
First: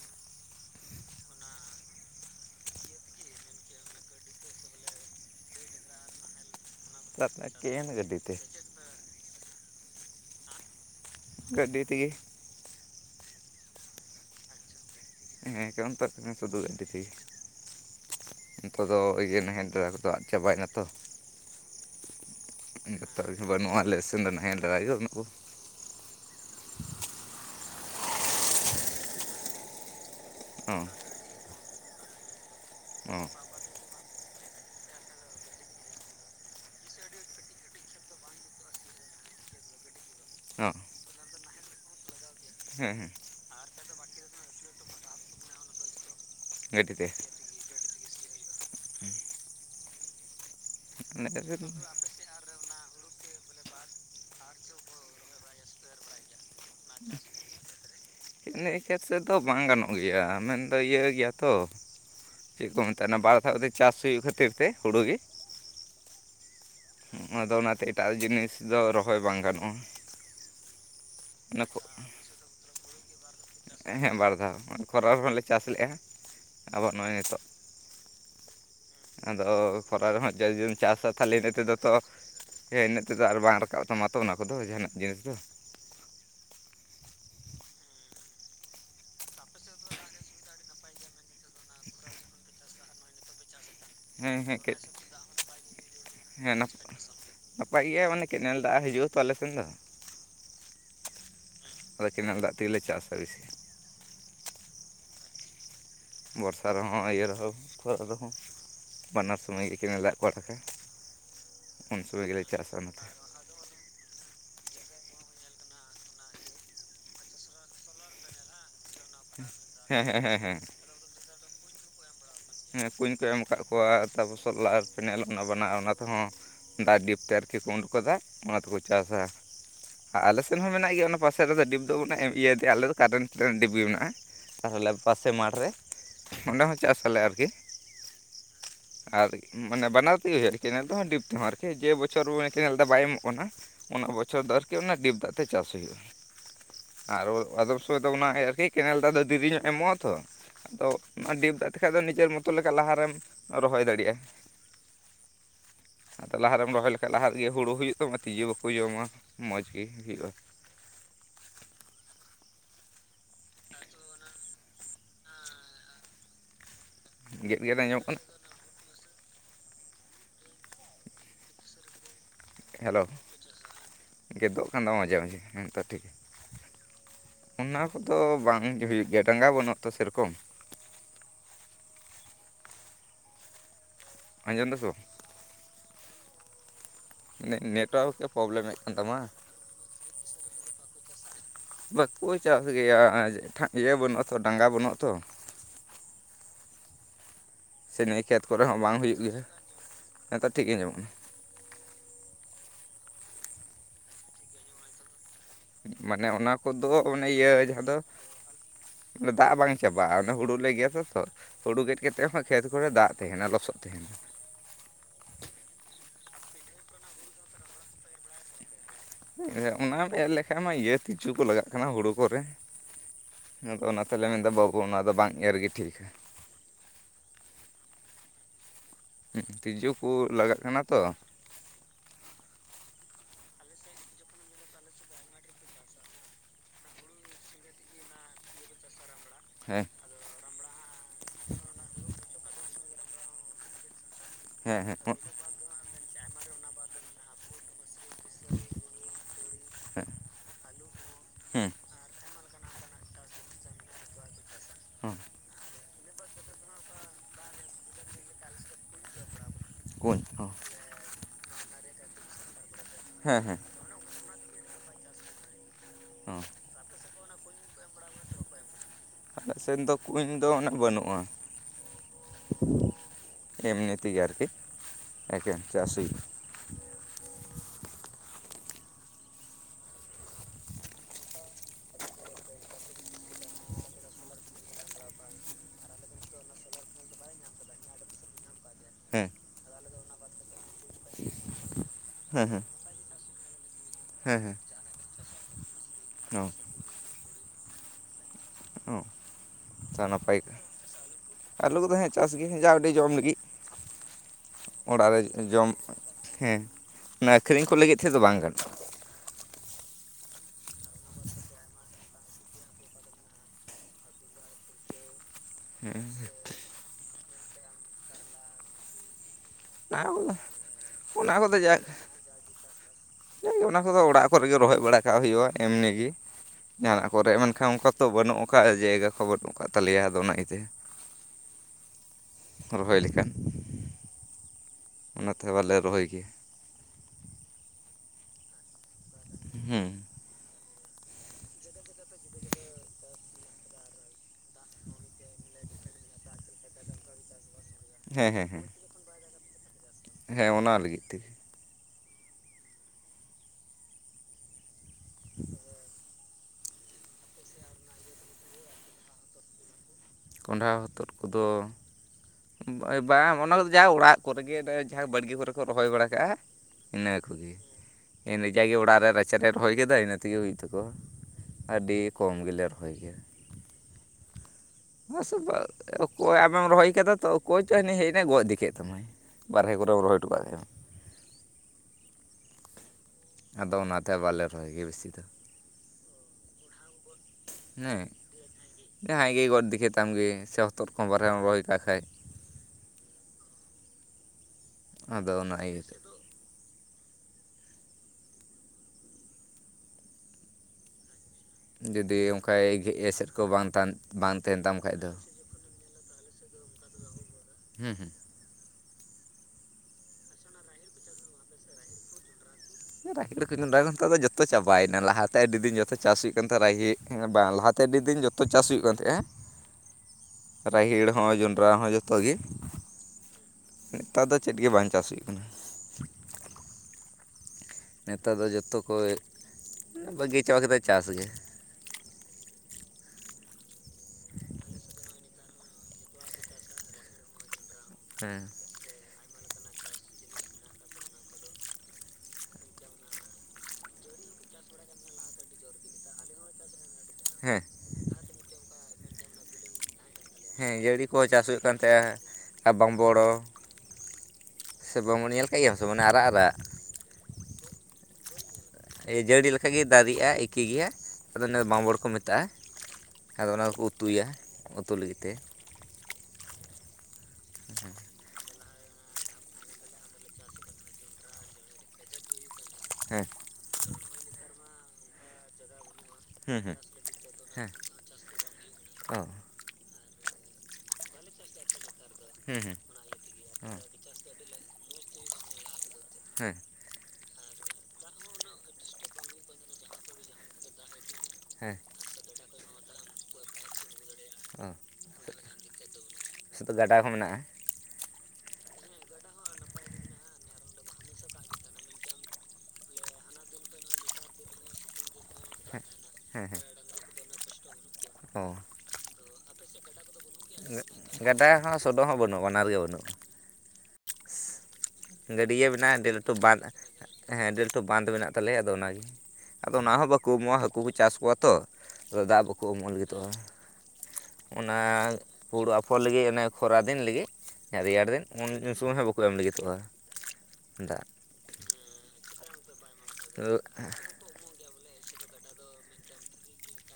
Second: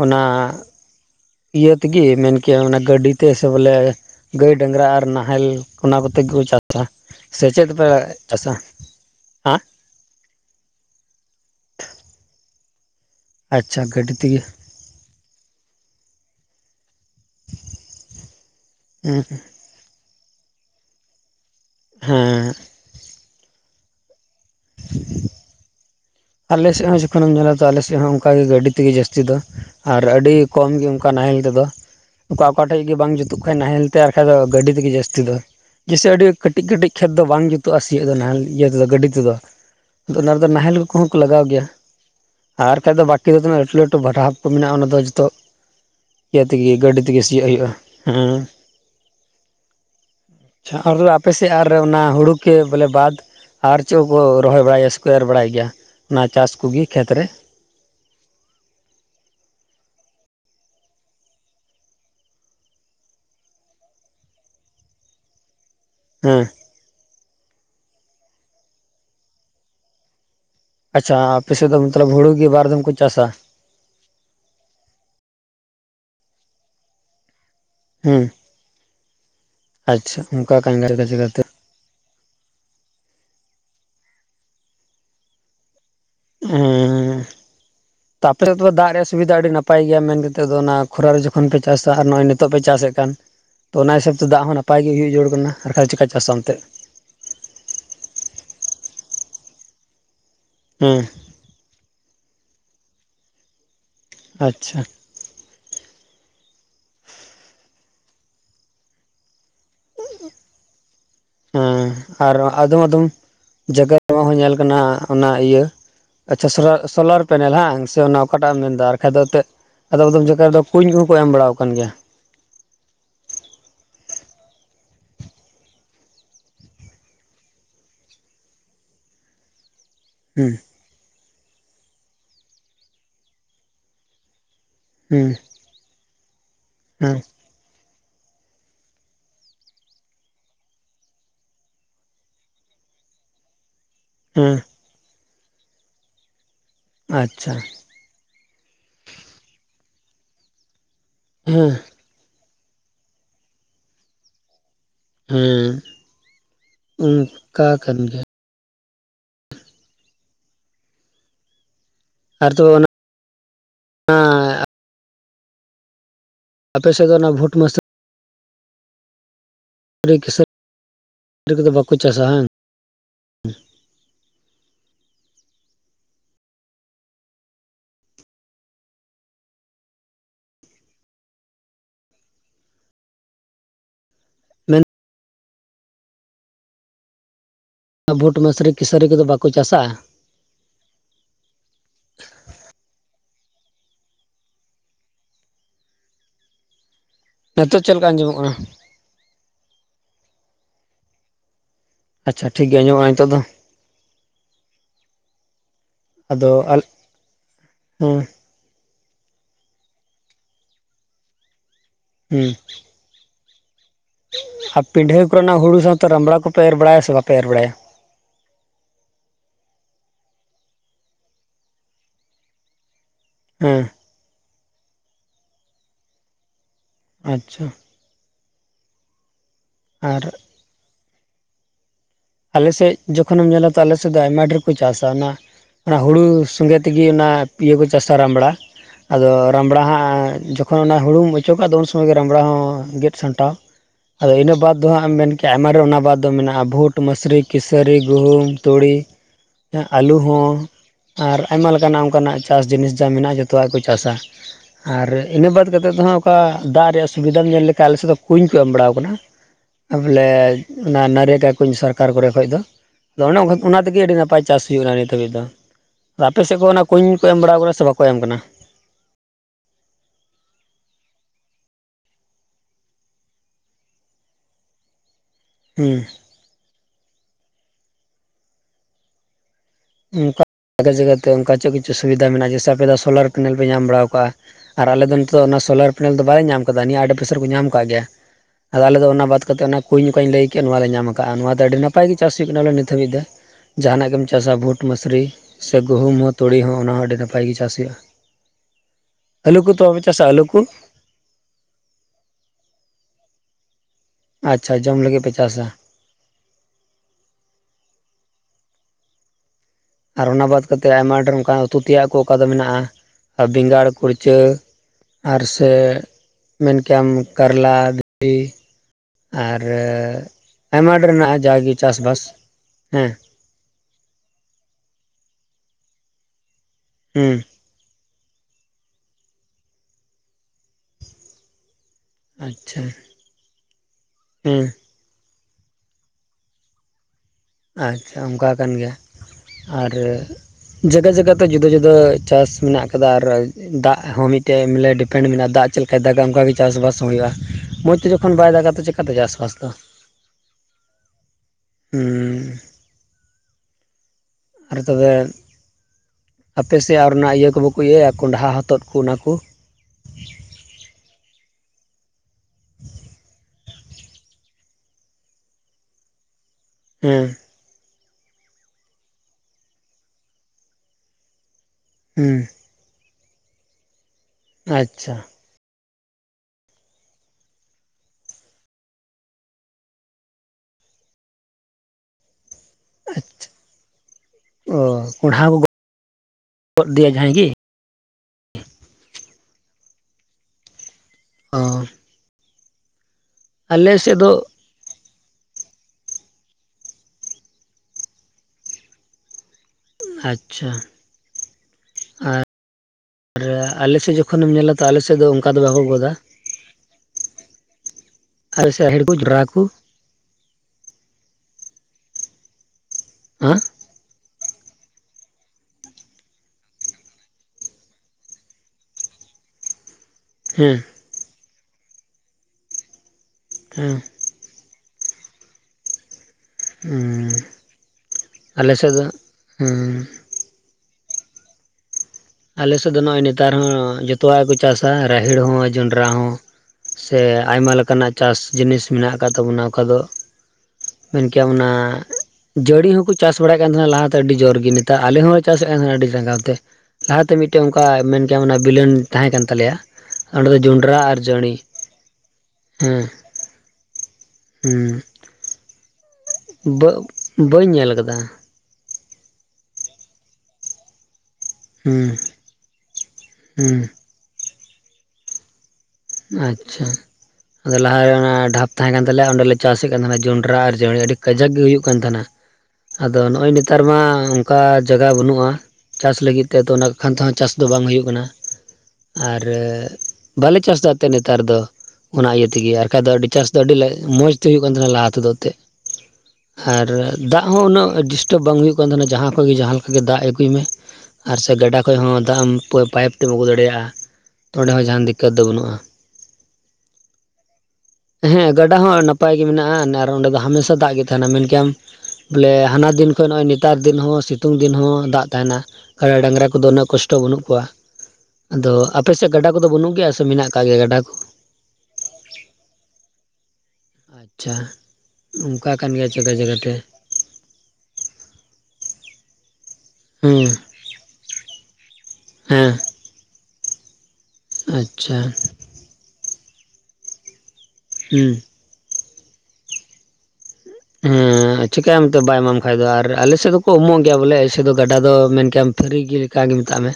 ᱚᱱᱟ ᱤᱭᱟᱹ ᱛᱮᱜᱮ ᱢᱮᱱᱠᱮᱭᱟ ᱚᱱᱟ ᱜᱟᱹᱰᱤᱛᱮ ᱥᱮ ᱵᱚᱞᱮ ᱜᱟᱹᱭ ᱰᱟᱝᱨᱟ ᱟᱨ ᱱᱟᱦᱮᱞ ᱚᱱᱟ ᱠᱚᱛᱮ ᱜᱮᱠᱚ ᱪᱟᱥ ᱟ ᱛᱟᱨᱯᱚᱨᱮ ᱥᱮᱪᱮᱫ ᱠᱮᱱ ᱯᱮ ᱜᱟᱹᱰᱤ ᱛᱮ ᱟᱥᱟ ᱦᱮ ᱜᱟᱹᱰᱤ ᱛᱮᱜᱮ ᱟᱪᱪᱷᱟ ᱜᱟᱹᱰᱤ ᱛᱮᱜᱮ᱾ ᱦᱮᱸᱠᱷ ᱛ ᱥᱩᱫᱩ ᱜᱰᱤ ᱛᱮᱜᱮ ᱱᱤᱛᱚᱜ ᱫᱚ ᱤᱭᱟᱹ ᱢᱮᱦ ᱫᱟ ᱠᱚ ᱟᱫ ᱪᱟᱵᱟᱭᱮᱱᱟ ᱛᱚ ᱦᱮᱸ ᱵᱟᱹᱱᱩᱜ-ᱟ ᱟᱞᱮ ᱥᱮᱱ ᱱᱟᱦᱮᱞ ᱡᱟᱭ ᱩᱱᱟᱹᱜ ᱠᱚ ᱟᱞᱮ ᱥᱮᱫ ᱦᱚᱸ ᱡᱚᱠᱷᱚᱱᱮᱢ ᱧᱮᱞᱟ ᱫᱟ ᱟᱞᱮ ᱥᱮᱫ ᱦᱚᱸ ᱟᱱᱠᱟᱜᱮ ᱜᱟᱹᱰᱤ ᱛᱮᱜᱮ ᱡᱟᱹᱥᱛᱤ ᱫᱚ ᱟᱨ ᱟᱹᱰᱤ ᱠᱚᱢ ᱜᱮ ᱦᱚᱸ ᱚᱱᱠᱟ ᱱᱟᱦᱮᱞ ᱛᱮᱫᱚ ᱚᱠᱟ ᱚᱠᱟ ᱴᱷᱮᱡ ᱜᱮ ᱵᱟᱝ ᱦᱚᱸ ᱡᱩᱛᱩᱜ ᱠᱷᱟᱡ ᱱᱟᱦᱮᱞ ᱛᱮ ᱟᱨ ᱵᱟᱠᱷᱟᱡ ᱫᱚ ᱜᱟᱹᱰᱤ ᱛᱮᱜᱮ ᱡᱟᱹᱥᱛᱤ ᱫᱚ ᱡᱮᱭᱥᱮ ᱟᱹᱰᱤ ᱠᱟᱹᱴᱤᱡ ᱠᱟᱹᱴᱤᱡ ᱠᱷᱮᱛ ᱫᱚ ᱵᱟᱝ ᱡᱩᱛᱩᱜᱼᱟ, ᱥᱤᱭᱳᱜ ᱫᱚ ᱱᱟᱦᱮᱞ ᱤᱭᱟᱹ ᱛᱮᱫᱚ ᱜᱟᱹᱰᱤ ᱛᱮᱫᱚ᱾ ᱟᱫᱚ ᱚᱱᱟ ᱨᱮᱫᱚ ᱦᱚᱸ ᱱᱟᱦᱮᱞ ᱠᱚ ᱠᱚᱦᱚᱸ ᱠᱚ ᱞᱟᱜᱟᱣ ᱜᱮᱭᱟ᱾ ᱟᱨ ᱦᱮᱸ ᱦᱮᱸ ᱵᱟᱠᱤ ᱫᱚ ᱩᱱᱟᱹᱜ ᱞᱟᱹᱴᱩ-ᱞᱟᱹᱴᱩ ᱵᱷᱟᱰᱟᱵ ᱠᱚ ᱢᱮᱱᱟᱜᱼᱟ᱾ ᱚᱱᱟ ᱫᱚ ᱡᱚᱛᱚᱜ ᱤᱭᱟᱹ ᱛᱮᱜᱮ ᱜᱟᱹᱰᱤ ᱛᱮᱜᱮ ᱥᱤᱭᱳᱜ ᱦᱩᱭᱩᱜᱼᱟ᱾ ᱦᱮᱸ ᱟᱪᱪᱷᱟ ᱟᱫᱚ ᱟᱯᱮᱥᱮᱫ ᱟᱨ ᱚᱱᱟ ᱦᱩᱲᱩ ᱠᱤ ᱵᱚᱞᱮ ᱵᱟᱫ ᱟᱨ ᱪᱮᱫ ᱠᱚ ᱨᱚᱦᱚᱭ ᱵᱟᱲᱟᱭᱟ ᱥᱮᱠᱚ ᱮᱨ ᱵᱟᱲᱟᱭ ᱜᱮᱭᱟ ᱚᱱᱟ ᱪᱟᱥ ᱠᱚᱜᱮ ᱠᱷᱮᱛᱨᱮ ᱤᱱᱟᱹ ᱠᱷᱮᱛ ᱥᱮᱫ ᱫᱚ ᱵᱟᱝ ᱜᱟᱱᱚᱜ ᱜᱮᱭᱟ ᱢᱮᱱᱫᱚ ᱤᱭᱟᱹ ᱜᱮᱭᱟ ᱛᱚ ᱪᱮᱫ ᱠᱚ ᱢᱮᱛᱟᱜ ᱟ ᱵᱟᱨ ᱫᱷᱟᱣᱛᱮ ᱪᱟᱥ ᱦᱩᱭᱩᱜ ᱠᱷᱟᱹᱛᱤᱨ ᱛᱮ ᱦᱩᱲᱩ ᱜᱮ ᱦᱮᱸ ᱟᱫᱚ ᱚᱱᱟᱛᱮ ᱮᱴᱟᱜ ᱡᱤᱱᱤᱥ ᱫᱚ ᱨᱚᱦᱚᱭ ᱵᱟᱝ ᱜᱟᱱᱚᱜᱼᱟ᱾ ᱟᱪᱪᱷᱟ ᱚᱱᱟ ᱟᱯᱮᱥᱮᱫ ᱫᱚ ᱠᱚ ᱢᱟᱛᱞᱚᱵ ᱦᱩᱲᱩ ᱜᱮ ᱵᱟᱨᱫᱚᱢ ᱠᱚ ᱪᱟᱥᱟ? ᱦᱮᱸ ᱵᱟᱨ ᱫᱷᱟᱣ ᱠᱷᱚᱨᱟ ᱨᱮᱦᱚᱸ ᱞᱮ ᱪᱟᱥ ᱞᱮᱜᱼᱟ᱾ ᱟᱵᱚ ᱱᱚᱜᱼᱚᱭ ᱱᱤᱛᱚᱜ ᱦᱮᱸ ᱟᱫᱚ ᱠᱷᱚᱨᱟ ᱨᱮᱦᱚᱸ ᱡᱩᱫᱤᱢ ᱪᱟᱥᱟ ᱛᱟᱦᱚᱞᱮ ᱪᱤᱠᱟᱹᱛᱮ ᱤᱱᱟᱹ ᱛᱮᱫᱚ ᱛᱚ ᱦᱮᱸ ᱤᱱᱟᱹᱜ ᱛᱮᱫᱚ ᱟᱨ ᱵᱟᱝ ᱨᱟᱠᱟᱵ ᱛᱟᱢᱟ ᱛᱚ ᱚᱱᱟ ᱠᱚᱫᱚ ᱡᱟᱦᱟᱱᱟᱜ ᱡᱤᱱᱤᱥ ᱫᱚ ᱦᱩᱸ ᱛᱚ ᱟᱯᱮ ᱥᱮᱫ ᱫᱟᱜ ᱨᱮᱭᱟᱜ ᱥᱩᱵᱤᱫᱷᱟ ᱟᱹᱰᱤ ᱱᱟᱯᱟᱭ ᱜᱮᱭᱟ ᱢᱮᱱ ᱠᱟᱛᱮᱫ ᱫᱚ ᱚᱱᱟ ᱠᱷᱚᱨᱟ ᱡᱚᱠᱷᱚᱱ ᱯᱮ ᱪᱟᱥᱟ ᱟᱨ ᱱᱚᱜᱼᱚᱭ ᱱᱤᱛᱚᱜ ᱯᱮ ᱪᱟᱥᱮᱫ ᱠᱟᱱ ᱛᱚ ᱚᱱᱟ ᱦᱤᱥᱟᱹᱵ ᱛᱮ ᱦᱮᱸ ᱫᱟᱜ ᱦᱮᱸ ᱦᱚᱸ ᱠᱟᱹᱡ ᱱᱟᱯᱟᱭ ᱜᱮ ᱦᱩᱭᱩᱜ ᱡᱟᱹᱨᱩᱲ ᱠᱟᱱᱟ ᱟᱨ ᱪᱤᱠᱟ ᱪᱟᱥᱟᱢ ᱦᱮᱸ ᱮᱱᱛᱮᱫ ᱱᱮᱯ ᱱᱟᱯᱟᱭ ᱜᱮᱭᱟ ᱢᱟᱱᱮ ᱠᱮᱱᱮᱞ ᱫᱟᱜ ᱦᱤᱡᱩᱜ-ᱟ ᱛᱚ ᱟᱞᱮ ᱥᱮᱱ ᱫᱚ ᱦᱮᱸ ᱟᱫᱚ ᱠᱮᱱᱮᱞ ᱫᱟᱜ ᱛᱮᱜᱮᱞᱮ ᱪᱟᱥᱟ ᱵᱮᱥᱤ᱾ ᱟᱪᱪᱷᱟ᱾ ᱵᱚᱨᱥᱟ ᱨᱮᱦᱚᱸ ᱤᱭᱟᱹ ᱨᱮᱦᱚᱸ ᱠᱷᱚᱨᱟ ᱨᱮᱦᱚᱸ ᱵᱟᱱᱟᱨ ᱥᱚᱢᱚᱭ ᱜᱮ ᱠᱮᱱᱮᱞ ᱫᱟᱜ ᱠᱚ ᱟᱲᱟᱜᱟ ᱦᱮᱸ ᱩᱱ ᱥᱚᱢᱚᱭ ᱟᱨ ᱜᱮᱞᱮ ᱟᱫᱚᱢ ᱪᱟᱥᱟ ᱱᱚᱛᱮ ᱟᱫᱚᱢ ᱡᱟᱭᱜᱟ ᱨᱮ ᱦᱚᱸ ᱧᱮᱞ ᱠᱟᱱᱟ ᱚᱱᱟ ᱤᱭᱟᱹ ᱟᱪᱪᱷᱟ ᱥᱳᱞᱟ ᱥᱳᱞᱟᱨ ᱯᱮᱱᱮᱞ ᱦᱟᱝᱸ ᱥᱮ ᱚᱱᱟ ᱚᱠᱟᱴᱟᱜ ᱮᱢ ᱢᱮᱱ ᱮᱫᱟ ᱟᱨ ᱵᱟᱠᱷᱟᱡ ᱫᱚ ᱮᱱᱛᱮᱫ ᱦᱮᱸ ᱟᱫᱚᱢ ᱦᱮᱸ ᱟᱫᱚᱢ ᱦᱮᱸ ᱡᱟᱜᱟ ᱦᱮᱸ ᱨᱮᱫᱚ ᱠᱩᱧ ᱠᱚᱦᱚᱸ ᱠᱚ ᱮᱢ ᱵᱟᱲᱟᱣ ᱠᱟᱱ ᱜᱮᱭᱟ ᱦᱮᱸ ᱠᱩᱧ ᱠᱚ ᱮᱢ ᱠᱟᱜ ᱠᱚᱣᱟ ᱛᱟᱨᱯᱚᱨ ᱥᱚᱞᱟᱨ ᱯᱮᱱᱮᱞ ᱚᱱᱟ ᱵᱟᱱᱟᱨ ᱚᱱᱟ ᱛᱮᱦᱚᱸ ᱫᱟᱜ ᱰᱤᱯ ᱛᱮ ᱟᱨᱠᱤ ᱠᱚ ᱩᱸᱰᱩᱠ ᱠᱟᱫᱟ ᱚᱱᱟ ᱛᱮᱠᱚ ᱪᱟᱥᱟ ᱟᱨ ᱟᱞᱮ ᱦᱩᱸ ᱥᱮᱫ ᱦᱚᱸ ᱢᱮᱱᱟᱜ ᱜᱮᱭᱟ ᱚᱱᱟ ᱯᱟᱥᱮ ᱨᱮᱫᱚ ᱰᱤᱯ ᱫᱚ ᱵᱚᱞᱮ ᱮᱢ ᱤᱭᱟᱹᱛᱮ ᱟᱞᱮ ᱫᱚ ᱠᱟᱨᱮᱱᱴᱮᱱ ᱰᱤᱯ ᱜᱮ ᱢᱮᱱᱟᱜᱼᱟ᱾ ᱟᱞᱮ ᱯᱟᱥᱮ ᱦᱩᱸ ᱢᱟᱴᱷ ᱨᱮ ᱚᱸᱰᱮ ᱦᱚᱸ ᱦᱩᱸ ᱪᱟᱥᱟᱞᱮ ᱟᱨᱠᱤ [unintelligible] ᱟᱨ ᱢᱟᱱᱮ ᱵᱟᱱᱟᱨ ᱛᱮᱜᱮ ᱦᱩᱭᱩᱜᱼᱟ ᱠᱮᱱᱮᱞ ᱛᱮᱦᱚᱸ ᱰᱤᱯ ᱛᱮᱦᱚᱸ ᱟᱨᱠᱤ ᱡᱮ ᱵᱚᱪᱷᱚᱨ ᱠᱮᱱᱮᱞ ᱫᱟᱜ ᱵᱟᱭ ᱮᱢᱚᱜ ᱠᱟᱱᱟ ᱚᱱᱟ ᱵᱚᱪᱷᱚᱨ ᱫᱚ ᱦᱩᱸ ᱟᱨᱠᱤ ᱚᱱᱟ ᱰᱤᱯ ᱫᱟᱜ ᱛᱮ ᱪᱟᱥ ᱦᱩᱭᱩᱜᱼᱟ᱾ ᱟᱨ ᱟᱪᱪᱷᱟ ᱟᱫᱚᱵ ᱥᱚᱢᱚᱭ ᱫᱚ ᱚᱱᱟ ᱟᱨᱠᱤ ᱠᱮᱱᱮᱞ ᱫᱟᱜ ᱫᱚ ᱫᱮᱨᱤ ᱧᱚᱜ ᱮᱢᱚᱜᱼᱟ ᱛᱚ ᱟᱫᱚ ᱚᱱᱟ ᱰᱤᱯ ᱦᱮᱸ ᱫᱟᱜ ᱛᱮᱠᱷᱟᱱ ᱫᱚ ᱱᱤᱡᱮᱨ ᱢᱚᱛᱚ ᱞᱮᱠᱟ ᱞᱟᱦᱟᱨᱮᱢ ᱨᱚᱦᱚᱭ ᱫᱟᱲᱮᱭᱟᱜᱼᱟ᱾ ᱦᱮᱸ ᱟᱫᱚ ᱞᱟᱦᱟ ᱨᱮᱢ ᱨᱚᱦᱚᱭ ᱞᱮᱠᱷᱟᱡ ᱞᱟᱦᱟ ᱨᱮᱜᱮ ᱚᱱᱠᱟ ᱦᱩᱲᱩ ᱦᱩᱭᱩᱜ ᱠᱟᱱ ᱛᱟᱢᱟ ᱜᱮᱭᱟ ᱛᱤᱭᱳᱼᱼ ᱠᱚ ᱡᱚᱢᱟ ᱢᱚᱡᱽ ᱜᱮ ᱦᱩᱭᱩᱜᱼᱟ᱾ ᱟᱨ ᱫᱚ ᱚᱱᱟ [unintelligible] ᱟᱯᱮ ᱥᱮᱫ ᱫᱚ ᱚᱱᱟ ᱵᱷᱳᱴ ᱜᱮᱫ ᱢᱟᱹᱥᱼᱼ ᱜᱮᱫ ᱟᱸᱡᱚᱢᱚᱜ ᱠᱟᱱᱟ ᱟᱹᱰᱤ ᱠᱤᱥᱟᱹ [inaudible] ᱠᱚᱫᱚ ᱵᱟᱠᱚ ᱪᱟᱥᱟ ᱵᱟᱝ? ᱦᱮᱞᱳ ᱜᱮᱫᱚᱜ ᱠᱟᱱ ᱫᱚ ᱢᱟᱡᱷᱮ ᱢᱟᱡᱷᱮ ᱦᱮᱸ ᱛᱚ ᱴᱷᱤᱠ ᱜᱮᱭᱟ᱾ ᱚᱱᱟ ᱠᱚᱫᱚ ᱵᱟᱝ ᱦᱩᱭᱩᱜ ᱜᱮᱭᱟ ᱰᱟᱸᱜᱟ ᱵᱟᱹᱱᱩᱜ-ᱟ ᱛᱚ ᱥᱮᱨᱚᱠᱚᱢ᱾ [inaudible] ᱟᱸᱡᱚᱢ ᱫᱟ ᱥᱮ ᱵᱟᱝ ᱢᱟᱱᱮ ᱱᱮᱴᱣᱟᱨᱠ ᱮ ᱵᱷᱩᱴ ᱢᱟᱥᱨᱤ ᱯᱨᱚᱵᱞᱮᱢᱮᱫ ᱠᱟᱱ ᱠᱮᱥᱟᱹᱨᱤ ᱠᱚᱫᱚ ᱛᱟᱢᱟ ᱵᱟᱠᱚ ᱪᱟᱥᱟ? ᱵᱟᱠᱚ ᱪᱟᱥ ᱜᱮᱭᱟ᱾ ᱤᱭᱟᱹ ᱵᱟᱹᱱᱩᱜ ᱟᱛᱚ ᱰᱟᱸᱜᱟ ᱵᱟᱹᱱᱩᱜ ᱟᱛᱚ ᱱᱤᱛᱚᱜ ᱪᱮᱫ ᱥᱮ ᱞᱮᱠᱟ ᱱᱤᱭᱟᱹ ᱟᱸᱡᱚᱢᱚᱜ ᱠᱷᱮᱛ ᱠᱟᱱᱟ ᱠᱚᱨᱮ ᱦᱚᱸ ᱵᱟᱝ ᱦᱩᱭᱩᱜ ᱜᱮᱭᱟ ᱱᱮᱛᱚᱜ ᱴᱷᱤᱠ ᱜᱮ ᱟᱸᱡᱚᱢᱚᱜ ᱠᱟᱱᱟ᱾ ᱟᱪᱪᱷᱟ ᱴᱷᱤᱠ ᱜᱮᱭᱟ ᱟᱸᱡᱚᱢᱚᱜ-ᱟ ᱱᱤᱛᱳᱜ ᱫᱚ ᱢᱟᱱᱮ ᱟᱫᱚ ᱚᱱᱟ ᱟᱞᱮ ᱠᱚᱫᱚ ᱢᱟᱱᱮ ᱤᱭᱟᱹ ᱡᱟᱦᱟᱸ ᱫᱚ ᱦᱮᱸ ᱫᱟᱜ ᱵᱟᱝ ᱪᱟᱵᱟᱜᱼᱟ ᱚᱱᱟ ᱦᱩᱲᱩᱞ ᱞᱮ ᱜᱮᱫ ᱟᱛᱚ ᱦᱩᱲᱩ ᱜᱮᱫ ᱠᱟᱛᱮᱫ ᱦᱚᱸ ᱦᱮᱸ ᱠᱷᱮᱛ ᱠᱚᱨᱮ ᱫᱟᱜ ᱛᱟᱦᱮᱱᱟ᱾ ᱞᱚᱥᱚᱫ ᱛᱟᱦᱮᱱᱟ ᱟᱨ ᱯᱤᱸᱰᱷᱟᱹ ᱠᱚ ᱨᱮᱱᱟᱜ ᱦᱩᱲᱩ ᱥᱟᱶᱼᱼ ᱛᱚ ᱨᱟᱢᱲᱟ ᱠᱚᱯᱮ ᱮᱨ ᱵᱟᱲᱟᱭᱟ ᱥᱮ ᱵᱟᱯᱮ ᱮᱨ ᱵᱟᱲᱟᱭᱟ? ᱚᱱᱟᱢ ᱮᱨ ᱞᱮᱠᱷᱟᱱ ᱢᱟ ᱤᱭᱟᱹ ᱛᱤᱪᱩ ᱠᱚ ᱞᱟᱜᱟᱜ ᱠᱟᱱᱟ ᱦᱩᱲᱩ ᱠᱚᱨᱮ᱾ ᱦᱮᱸ ᱟᱫᱚ ᱚᱱᱟ ᱛᱮᱞᱮ ᱢᱮᱱᱫᱟ ᱵᱟᱹᱵᱩ ᱚᱱᱟ ᱫᱚ ᱵᱟᱝ ᱮᱨ ᱜᱮ ᱴᱷᱤᱠᱟ ᱟᱪᱪᱷᱟ ᱛᱤᱡᱩ ᱠᱚ ᱟᱨ ᱞᱟᱜᱟᱜ ᱠᱟᱱᱟ ᱛᱚ᱾ ᱟᱞᱮᱥᱮᱫ ᱡᱚᱠᱷᱚᱱᱮᱢ ᱧᱮᱞᱟ ᱛᱚ ᱟᱞᱮᱥᱮᱫ ᱫᱚ ᱟᱭᱢᱟ ᱰᱷᱮᱨ ᱠᱚ ᱪᱟᱥᱟ ᱚᱱᱟ᱾ ᱚᱱᱟ ᱦᱩᱲᱩ ᱥᱚᱸᱜᱮ ᱛᱮᱜᱤ ᱚᱱᱟ ᱤᱭᱟᱹ ᱠᱚ ᱪᱟᱥᱟ ᱨᱟᱢᱲᱟ᱾ ᱟᱫᱚ ᱨᱟᱢᱲᱟ ᱦᱮᱸ ᱦᱟᱸᱜ ᱡᱚ [unintelligible] ᱠᱷᱚᱱ ᱚᱱᱟ ᱦᱩᱲᱩᱢ ᱚᱪᱚᱜᱟ ᱫᱚ ᱩᱱ ᱥᱚᱢᱚᱭ ᱜᱮ ᱨᱟᱢᱲᱟ ᱦᱚᱸ ᱜᱮᱫ ᱥᱟᱢᱴᱟᱣ ᱟᱫᱚ ᱤᱱᱟᱹ ᱵᱟᱫ ᱦᱮᱸ ᱫᱚ ᱦᱮᱸ ᱦᱟᱸᱜ ᱮᱢ ᱢᱮᱱ ᱠᱮᱜ-ᱟ ᱟᱭᱢ [unintelligible] ᱚᱱᱟ ᱵᱟᱫ ᱫᱚ ᱢᱮᱱᱟᱜᱼᱟ ᱵᱷᱩᱴ ᱢᱟᱹᱥᱨᱤ ᱠᱤᱥᱟᱹᱨᱤ᱾ ᱜᱩᱦᱩᱢ ᱛᱩᱲᱤ ᱟᱹᱞᱩ ᱦᱚᱸ ᱟᱨ ᱟᱭᱢᱟ ᱦᱮᱸ ᱞᱮᱠᱟᱱᱟᱜ ᱚᱱᱠᱟᱱᱟᱜ ᱪᱟᱥ ᱡᱤᱱᱤᱥ ᱡᱟ ᱢᱮᱱᱟᱜᱼᱟ ᱡᱚᱛᱚᱣᱟᱜ ᱠᱚ ᱪᱟᱥᱟ ᱟᱨ ᱦᱮᱸ ᱤᱱᱟᱹ ᱵᱟᱫ [unintelligible] ᱠᱟᱛᱮᱫ ᱫᱚ ᱦᱟᱸᱜ ᱚᱠᱟ ᱫᱟᱜ ᱨᱮᱭᱟᱜ ᱥᱩᱵᱤᱫᱷᱟ ᱧᱮᱞ ᱞᱮᱠᱷᱟᱱ ᱟᱞᱮ ᱥᱮᱫ ᱫᱚ ᱠᱩᱧ ᱠᱚ ᱮᱢ ᱵᱟᱲᱟᱣ ᱠᱟᱱᱟ ᱠᱩᱧ ᱵᱚᱞᱮ ᱦᱚᱸ ᱚᱱᱟ ᱱᱟᱲᱮᱠᱟ ᱠᱩᱧ ᱥᱚᱨᱠᱟᱨ ᱠᱚᱨᱮ ᱠᱷᱚᱡ ᱫᱚ ᱚᱱᱮ ᱦᱮᱸ ᱦᱮᱸ ᱚᱱᱟᱛᱮᱜᱮ ᱟᱹᱰᱤ ᱱᱟᱯᱟᱭ ᱪᱟᱥ ᱦᱩᱭᱩᱜ ᱠᱟᱱᱟ ᱱᱤᱛ ᱦᱟᱹᱵᱤᱡ ᱫᱚ ᱟᱯᱮ ᱦᱚᱸ ᱥᱮᱫ ᱠᱷᱚᱱ ᱚᱱᱟ ᱠᱩᱧ ᱠᱚ ᱮᱢ ᱵᱟᱲᱟᱣ ᱠᱟᱱᱟ ᱥᱮ ᱵᱟᱠᱚ ᱮᱢ ᱠᱟᱱᱟ ᱟᱞᱮ ᱥᱮᱫ ᱫᱚ ᱠᱩᱧ ᱫᱚ ᱩᱱᱟᱹᱜ ᱵᱟᱹᱱᱩᱜᱼᱟ ᱮᱢᱱᱤ ᱛᱮᱜᱮ ᱟᱨᱠᱤ ᱮᱠᱮᱱ ᱦᱩᱸ ᱪᱟᱹᱥᱤ [unintelligible] ᱡᱟᱭᱜᱟᱛᱮ ᱚᱱᱠᱟ ᱪᱮᱫ ᱠᱤᱪᱷᱩ ᱥᱩᱵᱤᱫᱷᱟ ᱢᱮᱱᱟᱜᱼᱟ ᱡᱮᱭᱥᱮ ᱟᱯᱮ ᱫᱚ ᱥᱳᱞᱟᱨ ᱯᱮᱱᱮᱞ ᱯᱮ ᱧᱟᱢ ᱵᱟᱲᱟᱣ ᱠᱟᱜᱼᱟ ᱟᱨ ᱟᱞᱮ ᱫᱚ ᱱᱤᱛᱚᱜ ᱥᱳᱞᱟᱨ ᱯᱮᱱᱮᱞ ᱫᱚ ᱵᱟᱞᱮ ᱧᱟᱢ ᱠᱟᱫᱟ ᱱᱤᱭᱟᱹ ᱟᱹᱰᱮ ᱯᱟᱥᱮ ᱠᱚ ᱧᱟᱢ ᱟᱠᱟᱫ ᱜᱮᱭᱟ ᱟᱫᱚ ᱟᱞᱮᱫᱚ ᱦᱮᱸ ᱚᱱᱟ ᱵᱟᱫ ᱠᱟᱛᱮ ᱚᱱᱟ ᱠᱩᱧ ᱱᱚᱠᱟᱧ ᱞᱟᱹᱭ ᱠᱮᱫ ᱱᱚᱣᱟᱞ ᱞᱮ ᱧᱟᱢ ᱟᱠᱟᱫᱼᱟ ᱱᱚᱣᱟ ᱫᱚ ᱟᱹᱰᱤ ᱱᱟᱯᱟᱭ ᱜᱮ ᱪᱟᱥ ᱦᱮᱸ ᱦᱩᱭᱩᱜ ᱠᱟᱱᱟ ᱦᱮᱸ ᱵᱚᱞᱮ ᱱᱤᱛ ᱫᱷᱟᱹᱵᱤᱡ ᱡᱟᱦᱟᱸ ᱱᱟᱜ ᱜᱮᱢ ᱦᱮᱸ ᱪᱟᱥ ᱦᱮᱸ ᱵᱷᱩᱴ ᱢᱟᱥᱹᱨᱤ ᱥᱮ ᱜᱩᱦᱩᱢ ᱦᱚᱸ ᱛᱩᱲᱤ ᱦᱚᱸ ᱚᱱᱟ ᱟᱹᱰᱤ ᱱᱟᱯᱟᱭ ᱪᱟᱥ ᱦᱩᱭᱩᱜ-ᱟ ᱦᱚᱸ ᱟᱹᱞᱩ ᱠᱚ ᱫᱚ ᱵᱟᱯᱮ ᱪᱟᱥᱼᱟ ᱟᱹᱞᱩ ᱠᱚ ᱟᱹᱞᱩ ᱠᱚᱫᱚ ᱦᱮᱸ ᱪᱟᱥ ᱜᱮ ᱡᱟ ᱳᱹᱰᱤᱡ ᱡᱚᱢ ᱞᱟᱹᱜᱤᱫ ᱟᱪᱪᱷᱟ ᱡᱚᱢ ᱚᱲᱟᱜ ᱨᱮ ᱞᱟᱹᱜᱤᱫ ᱯᱮ ᱪᱟᱥᱟ ᱡᱚᱢ ᱦᱮᱸ ᱚᱱᱟ ᱟᱹᱠᱷᱨᱤᱧ ᱠᱚ ᱞᱟᱹᱜᱤᱫ ᱛᱮᱫᱚ ᱵᱟᱝ ᱜᱟᱱᱚᱜ ᱟᱨ ᱚᱱᱟ ᱵᱟᱫᱽ ᱠᱟᱛᱮ ᱟᱭᱢᱟ ᱰᱷᱮᱨ ᱚᱱᱠᱟ ᱩᱛᱩ ᱛᱮᱭᱟᱜ ᱠᱚ ᱚᱠᱟ ᱫᱚ ᱢᱮᱱᱟᱜᱼᱟ ᱟᱨ ᱵᱮᱸᱜᱟᱲ ᱠᱩᱲᱪᱟᱹ ᱟᱨ ᱥᱮ ᱢᱮᱱ ᱠᱮᱭᱟᱢ ᱠᱟᱨᱞᱟ ᱫᱷᱤ ᱟᱨ ᱚᱱᱟ ᱠᱚᱫᱚ ᱟᱭᱢᱟ ᱰᱷᱮᱨ ᱚᱱᱟ ᱢᱮᱱᱟᱜᱼᱟ ᱠᱚᱫᱚ ᱡᱟᱜᱮ ᱡᱟᱠ ᱪᱟᱥ ᱵᱟᱥ ᱦᱮᱸ ᱚᱱᱟ ᱠᱚᱫᱚ ᱚᱲᱟᱜ ᱠᱚᱨᱮᱜᱮ ᱨᱚᱦᱚᱭ ᱵᱟᱲᱟ ᱠᱟᱜ ᱦᱩᱭᱩᱜᱼᱟ ᱮᱢᱱᱤ ᱜᱮ ᱡᱟᱦᱟ ᱱᱟᱜ ᱠᱚᱨᱮ ᱦᱩᱸ ᱢᱮᱱᱠᱷᱟᱱ ᱚᱱᱠᱟ ᱵᱟᱹᱱᱩᱜ ᱟᱠᱟᱜ ᱡᱟᱭᱜᱟ ᱠᱚ ᱵᱟᱹᱱᱩᱜ ᱛᱟᱞᱮᱭᱟ ᱟᱫᱚ ᱚᱱᱟ ᱤᱭᱟᱹᱛᱮ ᱟᱪᱪᱷᱟ ᱨᱚᱦᱚᱭ ᱞᱮᱠᱷᱟᱱ [unintelligible] ᱚᱱᱟ ᱛᱮ ᱵᱟᱞᱮ ᱨᱚᱦᱚᱭ ᱜᱮᱭᱟ ᱟᱪᱪᱷᱟ ᱚᱱᱠᱟ ᱟᱠᱟᱱ ᱜᱮᱭᱟ ᱟᱨ ᱦᱮᱸ ᱡᱟᱭᱜᱟ ᱡᱟᱭᱜᱟ ᱛᱮ ᱡᱩᱫᱟᱹ ᱡᱩᱫᱟᱹ ᱪᱟᱥ ᱢᱮᱱᱟᱜ ᱟᱠᱟᱫᱟ ᱟᱨ ᱫᱟᱜ ᱦᱚᱸ ᱢᱤᱫᱴᱮᱡ ᱢᱮᱞᱮ ᱰᱤᱯᱮᱱᱰ ᱢᱮᱱᱟᱜ ᱫᱟᱜ ᱪᱮᱫ ᱞᱮᱠᱟᱭ ᱫᱟᱜᱟᱭ ᱚᱱᱠᱟ ᱜᱮ ᱪᱟᱥ ᱵᱟᱥ ᱦᱩᱭᱩᱜᱼᱟ ᱢᱚᱸᱡᱽ ᱛᱮ ᱦᱮᱸ ᱡᱚᱠᱷᱚᱱ ᱦᱮᱸ ᱵᱟᱭ ᱦᱮᱸ ᱫᱟᱜᱟᱭ ᱛᱚ ᱪᱮᱠᱟᱛᱮ ᱦᱩᱭᱩᱜ -ᱟ ᱪᱟᱥ ᱵᱟᱥ ᱫᱚ ᱦᱮᱸ ᱚᱱᱟ ᱞᱟᱹᱜᱤᱫ ᱛᱮᱜᱮ ᱦᱩ ᱟᱨ ᱛᱚᱵᱮ ᱟᱯᱮ ᱥᱮᱭᱟ ᱚᱱᱟ ᱤᱭᱟᱹ ᱠᱚ ᱵᱟᱠᱚ ᱤᱭᱟᱹᱭᱟ ᱠᱚᱸᱰᱟ ᱦᱚᱛᱚᱫ ᱠᱚ ᱚᱱᱟ ᱠᱳ ᱠᱚ ᱫᱚ ᱵᱟᱝ ᱚᱱᱟ ᱡᱟ ᱚᱲᱟᱜ ᱠᱚᱨᱮᱜᱮ ᱡᱟ ᱵᱟᱲᱜᱮ ᱠᱚᱨᱮ ᱠᱚ ᱨᱚᱦᱚᱭ ᱵᱟᱲᱟ ᱠᱟᱜᱼᱟ ᱤᱱᱟᱹ ᱦᱮᱸ ᱠᱚ ᱜᱮ ᱮᱱᱮ ᱡᱟᱜᱮ ᱚᱲᱟᱜ ᱨᱮ ᱨᱟᱪᱟᱨᱮ ᱨᱚᱦᱚᱭ ᱠᱮᱫᱟᱭ ᱤᱱᱟᱹ ᱛᱮ ᱜᱮ ᱦᱩᱭᱩᱜ ᱛᱟᱠᱚᱣᱟ ᱟᱹᱰᱤ ᱠᱚᱢ ᱦᱩᱸ ᱜᱮᱞᱮ ᱨᱚᱦᱚᱭ ᱜᱮᱭᱟ ᱟᱪᱪᱷᱟ ᱟᱥᱚᱞ ᱚᱠᱚᱭ ᱟᱢ ᱮᱢ ᱨᱚᱦᱚᱭ ᱠᱟᱫᱟ ᱛᱚ ᱚᱠᱚᱭ ᱪᱚ ᱦᱟᱱᱤ ᱦᱮᱡ ᱮᱱᱟᱭ ᱜᱚᱫ ᱤᱫᱤ ᱠᱮᱫ ᱛᱟᱢᱟᱭ ᱵᱟᱦᱨᱮ ᱠᱚᱨᱮᱢ ᱨᱚᱦᱚᱭ ᱦᱚᱴᱚ ᱠᱟᱜ ᱛᱟᱦᱮ [unintelligible] ᱟᱪᱪᱷᱟ ᱟᱫᱚ ᱚᱱᱟ ᱛᱮ ᱵᱟᱞᱮ ᱨᱚᱦᱚᱭ ᱚ ᱜᱮᱭᱟ ᱵᱮᱥᱤ ᱫᱚ ᱠᱚᱸᱰᱷᱟ ᱠᱚ ᱜᱚᱫ ᱤᱫᱤᱭᱟ ᱡᱟᱦᱟᱸᱭ ᱜᱮ ᱩᱱᱤ ᱜᱮᱭ ᱜᱚᱫ ᱤᱫᱤ ᱠᱮᱫ ᱛᱟᱢ ᱜᱮ ᱥᱮ ᱦᱚᱛᱚᱛ ᱠᱚ ᱵᱟᱨᱭᱟ ᱚ ᱨᱚᱦᱚᱭ ᱠᱟᱜ ᱠᱷᱟᱡ ᱟᱞᱮ ᱥᱮᱫ ᱫᱚ ᱟᱫᱚ ᱚᱱᱟ ᱤᱭᱟᱹᱛᱮ ᱟᱪᱪᱷᱟ ᱡᱩᱫᱤ ᱚᱱᱠᱟᱭ ᱟᱨ ᱟᱞᱮ ᱥᱮᱫ ᱡᱚᱠᱷᱚᱱ ᱮᱢ ᱧᱮᱞᱟ ᱛᱚ ᱟᱞᱮ ᱥᱮᱫ ᱫᱚ ᱚᱱᱠᱟ ᱫᱚ ᱵᱟᱠᱚ ᱜᱚᱫᱟ ᱦᱩᱸ ᱦᱩᱸ ᱟᱞᱮ ᱥᱮᱫ ᱨᱟᱦᱮᱲ ᱠᱩ ᱡᱚᱸᱰᱨᱟ ᱠᱩ ᱨᱟᱦᱮᱲ ᱠᱚ ᱦᱟᱸ ᱡᱚᱸᱰᱨᱟ ᱱᱮᱛᱟᱨ ᱫᱚ ᱡᱚᱛᱚ ᱡᱚᱛᱚ ᱪᱟᱵᱟᱭ ᱮᱱᱟ ᱞᱟᱦᱟ ᱛᱮ ᱟᱹᱰᱤ ᱫᱤᱱ ᱡᱚᱛᱚ ᱪᱟᱥ ᱦᱩᱭᱩᱜ ᱠᱟᱱ ᱛᱟᱦᱮᱸᱫ ᱨᱟᱦᱮᱲ ᱵᱟᱝ ᱞᱟᱦᱟᱛᱮ ᱟᱹᱰᱤ ᱫᱤᱱ ᱡᱚᱛᱚ ᱪᱟᱥ ᱦᱩᱭᱩᱜ ᱠᱟᱱ ᱛᱟᱦᱮᱸᱫ ᱦᱮᱸ [unintelligible] ᱦᱮᱸ ᱨᱟᱦᱮᱲ ᱦᱚᱸ ᱡᱚᱱᱰᱨᱟ ᱦᱚᱸ ᱡᱚᱛᱚ ᱜᱮ ᱱᱮᱛᱟᱨ ᱫᱚ ᱪᱮᱫ ᱜᱮ ᱵᱟᱝ ᱪᱟᱥ ᱦᱩᱭᱩᱜ ᱠᱟᱱᱟ᱾ ᱦᱮᱸ ᱱᱮᱛᱟᱨ ᱫᱚ ᱟᱞᱮ ᱡᱚᱛᱚ ᱥᱮᱫ ᱠᱚ ᱫᱚ ᱦᱮᱸ ᱵᱟᱹᱜᱤ ᱪᱟᱵᱟ ᱠᱮᱫᱟ ᱪᱟᱥ ᱜᱮ᱾ ᱟᱞᱮ ᱥᱮᱫ ᱫᱚ ᱱᱚᱜᱼᱚᱭ ᱱᱮᱛᱟᱨ ᱦᱚᱸ ᱡᱷᱚᱛᱚᱣᱟᱜ ᱜᱮᱠᱚ ᱪᱟᱥ-ᱟ ᱨᱟᱦᱮᱲ ᱦᱚᱸ ᱡᱚᱱᱰᱨᱟ ᱦᱚᱸ᱾ ᱥᱮ ᱟᱭᱢᱟ ᱞᱮᱠᱟᱱᱟᱜ ᱪᱟᱥ ᱦᱮᱸ ᱡᱤᱱᱤᱥ ᱢᱮᱱᱟᱜ ᱟᱠᱟᱫ ᱛᱟᱵᱚᱱᱟ ᱚᱠᱟ ᱫᱚ [unintelligible] ᱢᱮᱱ ᱠᱮᱟᱢ ᱚᱱᱟ ᱡᱟᱹᱲᱤ ᱦᱚᱸᱠᱚ ᱪᱟᱥ ᱵᱟᱲᱟᱭᱮᱫ ᱠᱟᱱ ᱛᱟᱦᱮᱱᱟ ᱞᱟᱦᱟᱛᱮ ᱟᱹᱰᱤ ᱡᱳᱨ ᱜᱮ ᱱᱮᱛᱟᱨ ᱟᱞᱮ ᱦᱚᱸᱞᱮ ᱪᱟᱥᱮᱫ ᱠᱟᱱᱱᱟ ᱟᱹᱰᱤ ᱨᱟᱸᱜᱟᱣ ᱛᱮ ᱞᱟᱦᱟᱛᱮ ᱦᱮᱸ ᱢᱤᱫᱴᱮᱱ ᱚᱱᱠᱟ ᱢᱮᱱ ᱠᱮᱭᱟ ᱚᱱᱟ ᱵᱤᱞᱚᱱ ᱛᱟᱦᱮᱸ ᱠᱟᱱ ᱛᱟᱞᱮᱭᱟ᱾ ᱚᱸᱰᱮ ᱫᱚ ᱦᱮᱸ ᱡᱚᱱᱰᱨᱟ ᱡᱟᱹᱲᱤ ᱟᱨ ᱠᱚᱦᱚᱸ ᱪᱟᱥ ᱦᱩᱭᱩᱜ ᱠᱟᱱ ᱛᱟᱦᱮᱸᱫ ᱟᱨ ᱦᱮᱸ ᱵᱟᱢᱵᱚᱲᱚ᱾ ᱦᱮᱸ ᱥᱮ ᱵᱟᱝ ᱧᱮᱞ ᱠᱟᱜ ᱜᱮᱭᱟᱢ ᱥᱮᱟᱱ ᱟᱨᱟᱜ ᱟᱨᱟᱜ ᱵᱟᱹᱧ ᱧᱮᱞ ᱟᱠᱟᱫᱟ᱾ ᱡᱟᱹᱲᱤ ᱞᱮᱠᱟᱜ ᱫᱟᱨᱮᱜᱼᱟ ᱤᱠᱤ ᱜᱮᱭᱟ᱾ ᱟᱫᱚ ᱵᱟᱸᱵᱚᱲ ᱠᱚ ᱦᱩᱸ ᱢᱮᱛᱟᱜᱼᱟ ᱟᱫᱚ ᱦᱩᱸ ᱚᱱᱟᱠᱚ ᱩᱛᱩᱭᱟ ᱩᱛᱩ ᱞᱟᱹᱜᱤᱫ ᱛᱮ᱾ ᱟᱪᱪᱷᱟ ᱟᱫᱚ ᱞᱟᱦᱟᱨᱮ ᱚᱱᱟ ᱰᱷᱟᱯ ᱛᱟᱦᱮᱸ ᱠᱟᱱ ᱛᱟᱞᱮᱭᱟ ᱚᱸᱰᱮᱞᱮ ᱪᱟᱥᱮᱫ ᱠᱟᱱ ᱛᱟᱦᱮᱱᱟ ᱡᱚᱱᱰᱨᱟ ᱟᱨ ᱡᱮ ᱟᱹᱰᱤ ᱠᱟᱡᱟᱠ ᱜᱮ ᱦᱩᱭᱩᱜ ᱠᱟᱱ ᱛᱟᱦᱮᱱᱟ᱾ ᱟᱫᱚ ᱦᱮᱸ ᱱᱚᱜᱚᱭ ᱱᱮᱛᱟᱨ ᱢᱟ ᱚᱱᱠᱟ ᱡᱟᱭᱜᱟ ᱵᱟᱹᱱᱩᱜᱼᱟ᱾ ᱪᱟᱥ ᱞᱟᱹᱜᱤᱫ ᱛᱮ ᱦᱩᱸ ᱛᱚ ᱦᱩᱸ ᱚᱱᱟ ᱠᱷᱟᱱ ᱛᱮᱦᱚᱸ ᱪᱟᱥ ᱫᱚ ᱦᱮᱸ ᱵᱟᱝ ᱦᱩᱭᱩᱜ ᱠᱟᱱᱟ᱾ ᱚ ᱟᱨ, ᱵᱟᱞᱮ ᱪᱟᱥ ᱮᱫᱟ ᱛᱮ ᱱᱮᱛᱟᱨ ᱫᱚ᱾ ᱚᱱᱟ ᱤᱭᱟᱹ ᱦᱩᱸ ᱛᱮᱜᱮ ᱦᱩᱸ ᱟᱨ ᱵᱟᱠᱟᱱᱡ ᱫᱚ ᱟᱹᱰᱤ ᱪᱟᱥ ᱫᱚ ᱚ ᱟᱹᱰᱤ ᱢᱚᱸᱡᱽ ᱛᱮ ᱦᱩᱭᱩᱜ ᱠᱟᱱ ᱛᱟᱦᱮᱱᱟ ᱞᱟᱦᱟ ᱛᱮᱫᱚ ᱦᱮᱸ ᱮᱱᱛᱮᱫ ᱟᱨ ᱫᱟᱜ ᱦᱚᱸ ᱩᱱᱟᱹᱜ ᱰᱤᱥᱴᱟᱵᱽ ᱵᱟᱝ ᱦᱩᱭᱩᱜ ᱠᱟᱱ ᱛᱟᱦᱮᱱᱟ ᱡᱟᱦᱟᱸ ᱠᱷᱚᱱ ᱜᱮ ᱡᱟᱦᱟᱸ ᱞᱮᱠᱟᱟᱜ ᱫᱟᱜ ᱟᱹᱜᱩᱭ ᱢᱮ᱾ ᱟᱨ ᱥᱮ ᱦᱮᱸ ᱜᱟᱰᱟ ᱠᱷᱚᱱᱚᱡ ᱦᱚᱸ ᱫᱟᱜ ᱮᱢ ᱯᱟᱭᱤᱯ ᱛᱮᱢ ᱟᱹᱜᱩ ᱫᱟᱲᱮᱭᱟᱜᱼᱟ ᱛᱚ ᱚᱸᱰᱮ ᱚ ᱦᱚᱸ ᱡᱟᱦᱟᱱ ᱫᱤᱠᱠᱚᱛ ᱫᱚ ᱵᱟᱹᱱᱩᱜᱼᱟ᱾ ᱜᱟᱰᱟ ᱠᱚ ᱢᱮᱱᱟᱜᱼᱟ᱾ ᱦᱮᱸ ᱜᱟᱰᱟ ᱦᱚᱸ ᱱᱟᱯᱟᱭ ᱜᱮ ᱢᱮᱱᱟᱜᱼᱟ ᱟᱨ ᱚᱸᱰᱮ ᱫᱚ ᱦᱟᱢᱮᱥᱟ ᱫᱟᱜ ᱜᱮ ᱛᱟᱦᱮᱱᱟ ᱢᱮᱱᱠᱮᱭᱟᱢ ᱵᱚᱞᱮ ᱦᱟᱱᱟ ᱫᱤᱱ ᱠᱷᱚᱱᱜ ᱱᱮᱛᱟᱨ ᱫᱤᱱ ᱦᱚᱸ ᱥᱤᱛᱩᱝ ᱫᱤᱱ ᱦᱚᱸ ᱫᱟᱜ ᱛᱟᱦᱮᱱᱟ ᱜᱟᱰᱟ ᱰᱟᱝᱨᱟ ᱦᱮᱸ ᱦᱮᱸ ᱠᱚᱫᱚ ᱩᱱᱟᱹᱜ ᱠᱚᱥᱴᱚ ᱵᱟᱹᱱᱩᱜ ᱠᱚᱣᱟ ᱚ ᱟᱫᱚ ᱟᱯᱮᱥᱮᱫ ᱜᱟᱰᱟ ᱠᱚᱫᱚ ᱵᱟᱹᱱᱩᱜ ᱜᱮᱭᱟ ᱥᱮ ᱢᱮᱱᱟᱜ ᱟᱠᱟᱫ ᱜᱮᱭᱟ ᱜᱟᱰᱟ ᱠᱚ ᱜᱟᱰᱟ ᱦᱚᱸ ᱥᱚᱰᱚᱜ ᱦᱚᱸ ᱵᱟᱹᱱᱩᱜᱼᱟ ᱵᱟᱱᱟ ᱨᱮᱜᱮ ᱵᱟᱹᱱᱩᱜᱼᱟ᱾ ᱟᱪᱪᱷᱟ ᱜᱟᱹᱰᱭᱮ ᱚᱱᱠᱟ ᱠᱟᱱ ᱢᱮᱱᱟᱜᱼᱟ ᱜᱮᱭᱟ ᱟᱹᱰᱤ ᱡᱟᱭᱜᱟ ᱞᱟᱹᱴᱩ ᱵᱟᱸᱫᱷ ᱡᱟᱭᱜᱟᱛᱮ ᱦᱮᱸ ᱟᱹᱰᱤ ᱞᱟᱹᱴᱩ ᱵᱟᱸᱫᱷ ᱢᱮᱱᱟᱜ ᱛᱟᱞᱮᱭᱟ ᱟᱫᱚ ᱚᱱᱟᱜᱮ᱾ ᱟᱫᱚ ᱚᱱᱟ ᱦᱚᱸ ᱵᱟᱠᱚ ᱦᱮᱸ ᱮᱢᱚᱜᱼᱟ ᱦᱟᱹᱠᱩ ᱠᱚ ᱪᱟᱥ ᱠᱚᱣᱟ ᱛᱚ ᱟᱫᱚ ᱫᱟᱜ ᱵᱟᱠᱚ ᱦᱮᱸ ᱮᱢᱚᱜ ᱞᱟᱹᱜᱤᱫᱚᱜᱼᱟ ᱚᱱᱟ ᱟᱪᱪᱷᱟ ᱦᱩᱲᱩ ᱟᱯᱷᱚᱨ ᱞᱟᱹᱜᱤᱫ ᱚᱱᱟᱮ ᱠᱷᱚᱨᱟ ᱫᱤᱱ ᱞᱟᱹᱜᱤᱫ ᱨᱮᱭᱟᱲ ᱫᱤᱱ ᱦᱮᱸ ᱩᱱ ᱥᱚᱢᱚᱭ ᱦᱚᱸ ᱵᱟᱠᱚ ᱮᱢ ᱞᱟᱹᱜᱤᱫᱚᱜᱼᱟ᱾ ᱫᱟᱜ ᱦᱮᱸ ᱪᱤᱠᱟᱹᱭᱟᱢᱛ ᱵᱟᱭ ᱮᱢᱟᱢ ᱠᱷᱟᱡ ᱫᱚ ᱟᱨ ᱟᱞᱮ ᱥᱮᱫ ᱫᱚᱠᱚ ᱩ ᱮᱢᱚᱜ ᱜᱮᱭᱟ ᱵᱚᱞᱮ ᱤᱥᱮ ᱫᱚ ᱜᱟᱰᱟ ᱫᱚ ᱢᱮᱱᱠᱮ ᱯᱷᱤᱨᱤ ᱞᱮᱠᱟ ᱜᱮ ᱢᱮᱛᱟᱜ ᱢᱮ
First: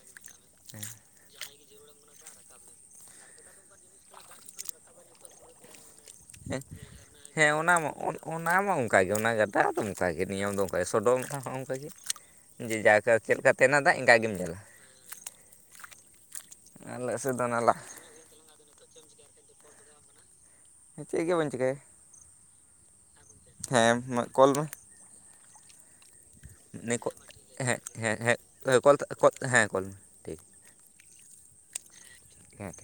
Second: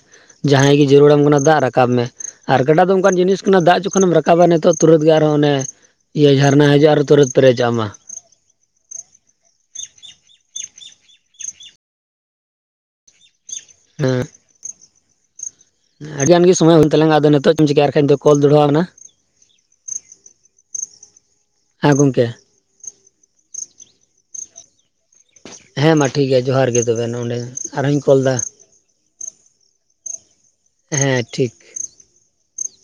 ᱡᱟᱦᱟᱸᱭ ᱜᱮ ᱡᱟᱹᱨᱩᱲᱟᱢ ᱠᱟᱱᱟ ᱫᱟᱜ ᱨᱟᱠᱟᱼᱼ ᱨᱟᱠᱟᱵ ᱢᱮ ᱟᱨ ᱠᱟᱴᱟ ᱫᱚ ᱚᱱᱠᱟᱱ ᱡᱤᱱᱤᱥ ᱠᱟᱱᱟ ᱫᱟᱜ ᱡᱚᱠᱷᱚᱱᱮᱢ ᱨᱟᱠᱟᱵᱟ ᱱᱤᱛ ᱛᱩᱨᱟᱹᱛ ᱜᱮ ᱟᱨᱦᱚᱸ ᱚᱱᱮ ᱤᱭᱟᱹ ᱡᱷᱟᱨᱱᱟ ᱦᱟᱤᱡᱼᱟ ᱟᱨ ᱛᱩᱨᱟᱹᱛ ᱦᱮᱸ ᱚᱱᱟ ᱯᱮᱨᱮᱡᱟᱜ ᱢᱟ ᱚᱱᱟ ᱢᱟ ᱚᱱᱠᱟᱜᱮ ᱚᱱᱟ ᱜᱟᱰᱟᱫᱚ ᱚᱱᱠᱟᱜᱮ ᱱᱤᱭᱚᱢ ᱫᱚ ᱚᱱᱠᱟᱜᱮ ᱥᱚᱰᱚᱝ ᱦᱚᱸ ᱚᱱᱠᱟᱜᱮ ᱡᱮ ᱡᱟ ᱠᱟ ᱪᱮᱫ ᱞᱮᱠᱟᱜᱮ ᱚᱱᱟ ᱫᱟᱜ ᱤᱱᱠᱟ ᱦᱮᱸ ᱜᱮᱢ ᱧᱮᱞᱟ ᱟᱹᱰᱤᱜᱟᱱ ᱜᱮ ᱥᱚᱢᱚᱭ ᱦᱩᱭ ᱛᱟᱞᱟᱝᱟ ᱟᱞᱮ ᱟᱫᱚ ᱥᱮᱫ ᱫᱚ ᱱᱤᱛᱚᱜ ᱪᱮᱢ ᱱᱟᱞᱟ ᱪᱮᱤᱠᱟᱭᱟ ᱠᱟᱱ ᱫᱚ ᱠᱚᱞ ᱫᱚᱲᱦᱟᱣᱱᱟ ᱪᱮᱫ ᱜᱮ ᱵᱟᱹᱧ ᱪᱮᱠᱟᱭᱟ ᱦᱮᱸ ᱜᱚᱢᱠᱮ ᱦᱮᱸ ᱢᱟ ᱠᱚᱞ ᱢᱮ᱾ ᱦᱮᱸ ᱢᱟ ᱴᱷᱤᱠ ᱜᱮᱭᱟ ᱡᱚᱦᱟᱨ ᱜᱮ ᱛᱚᱵᱮ ᱱᱚᱰᱮ ᱟᱨᱦᱚᱧ ᱠᱚᱞ ᱮᱫᱟ [unintelligible] ᱦᱮᱸ ᱠᱚᱞ ᱢᱮ ᱴᱷᱤᱠ ᱦᱮᱸ ᱴᱷᱤᱠ ᱦᱮ ᱴᱷᱤᱠ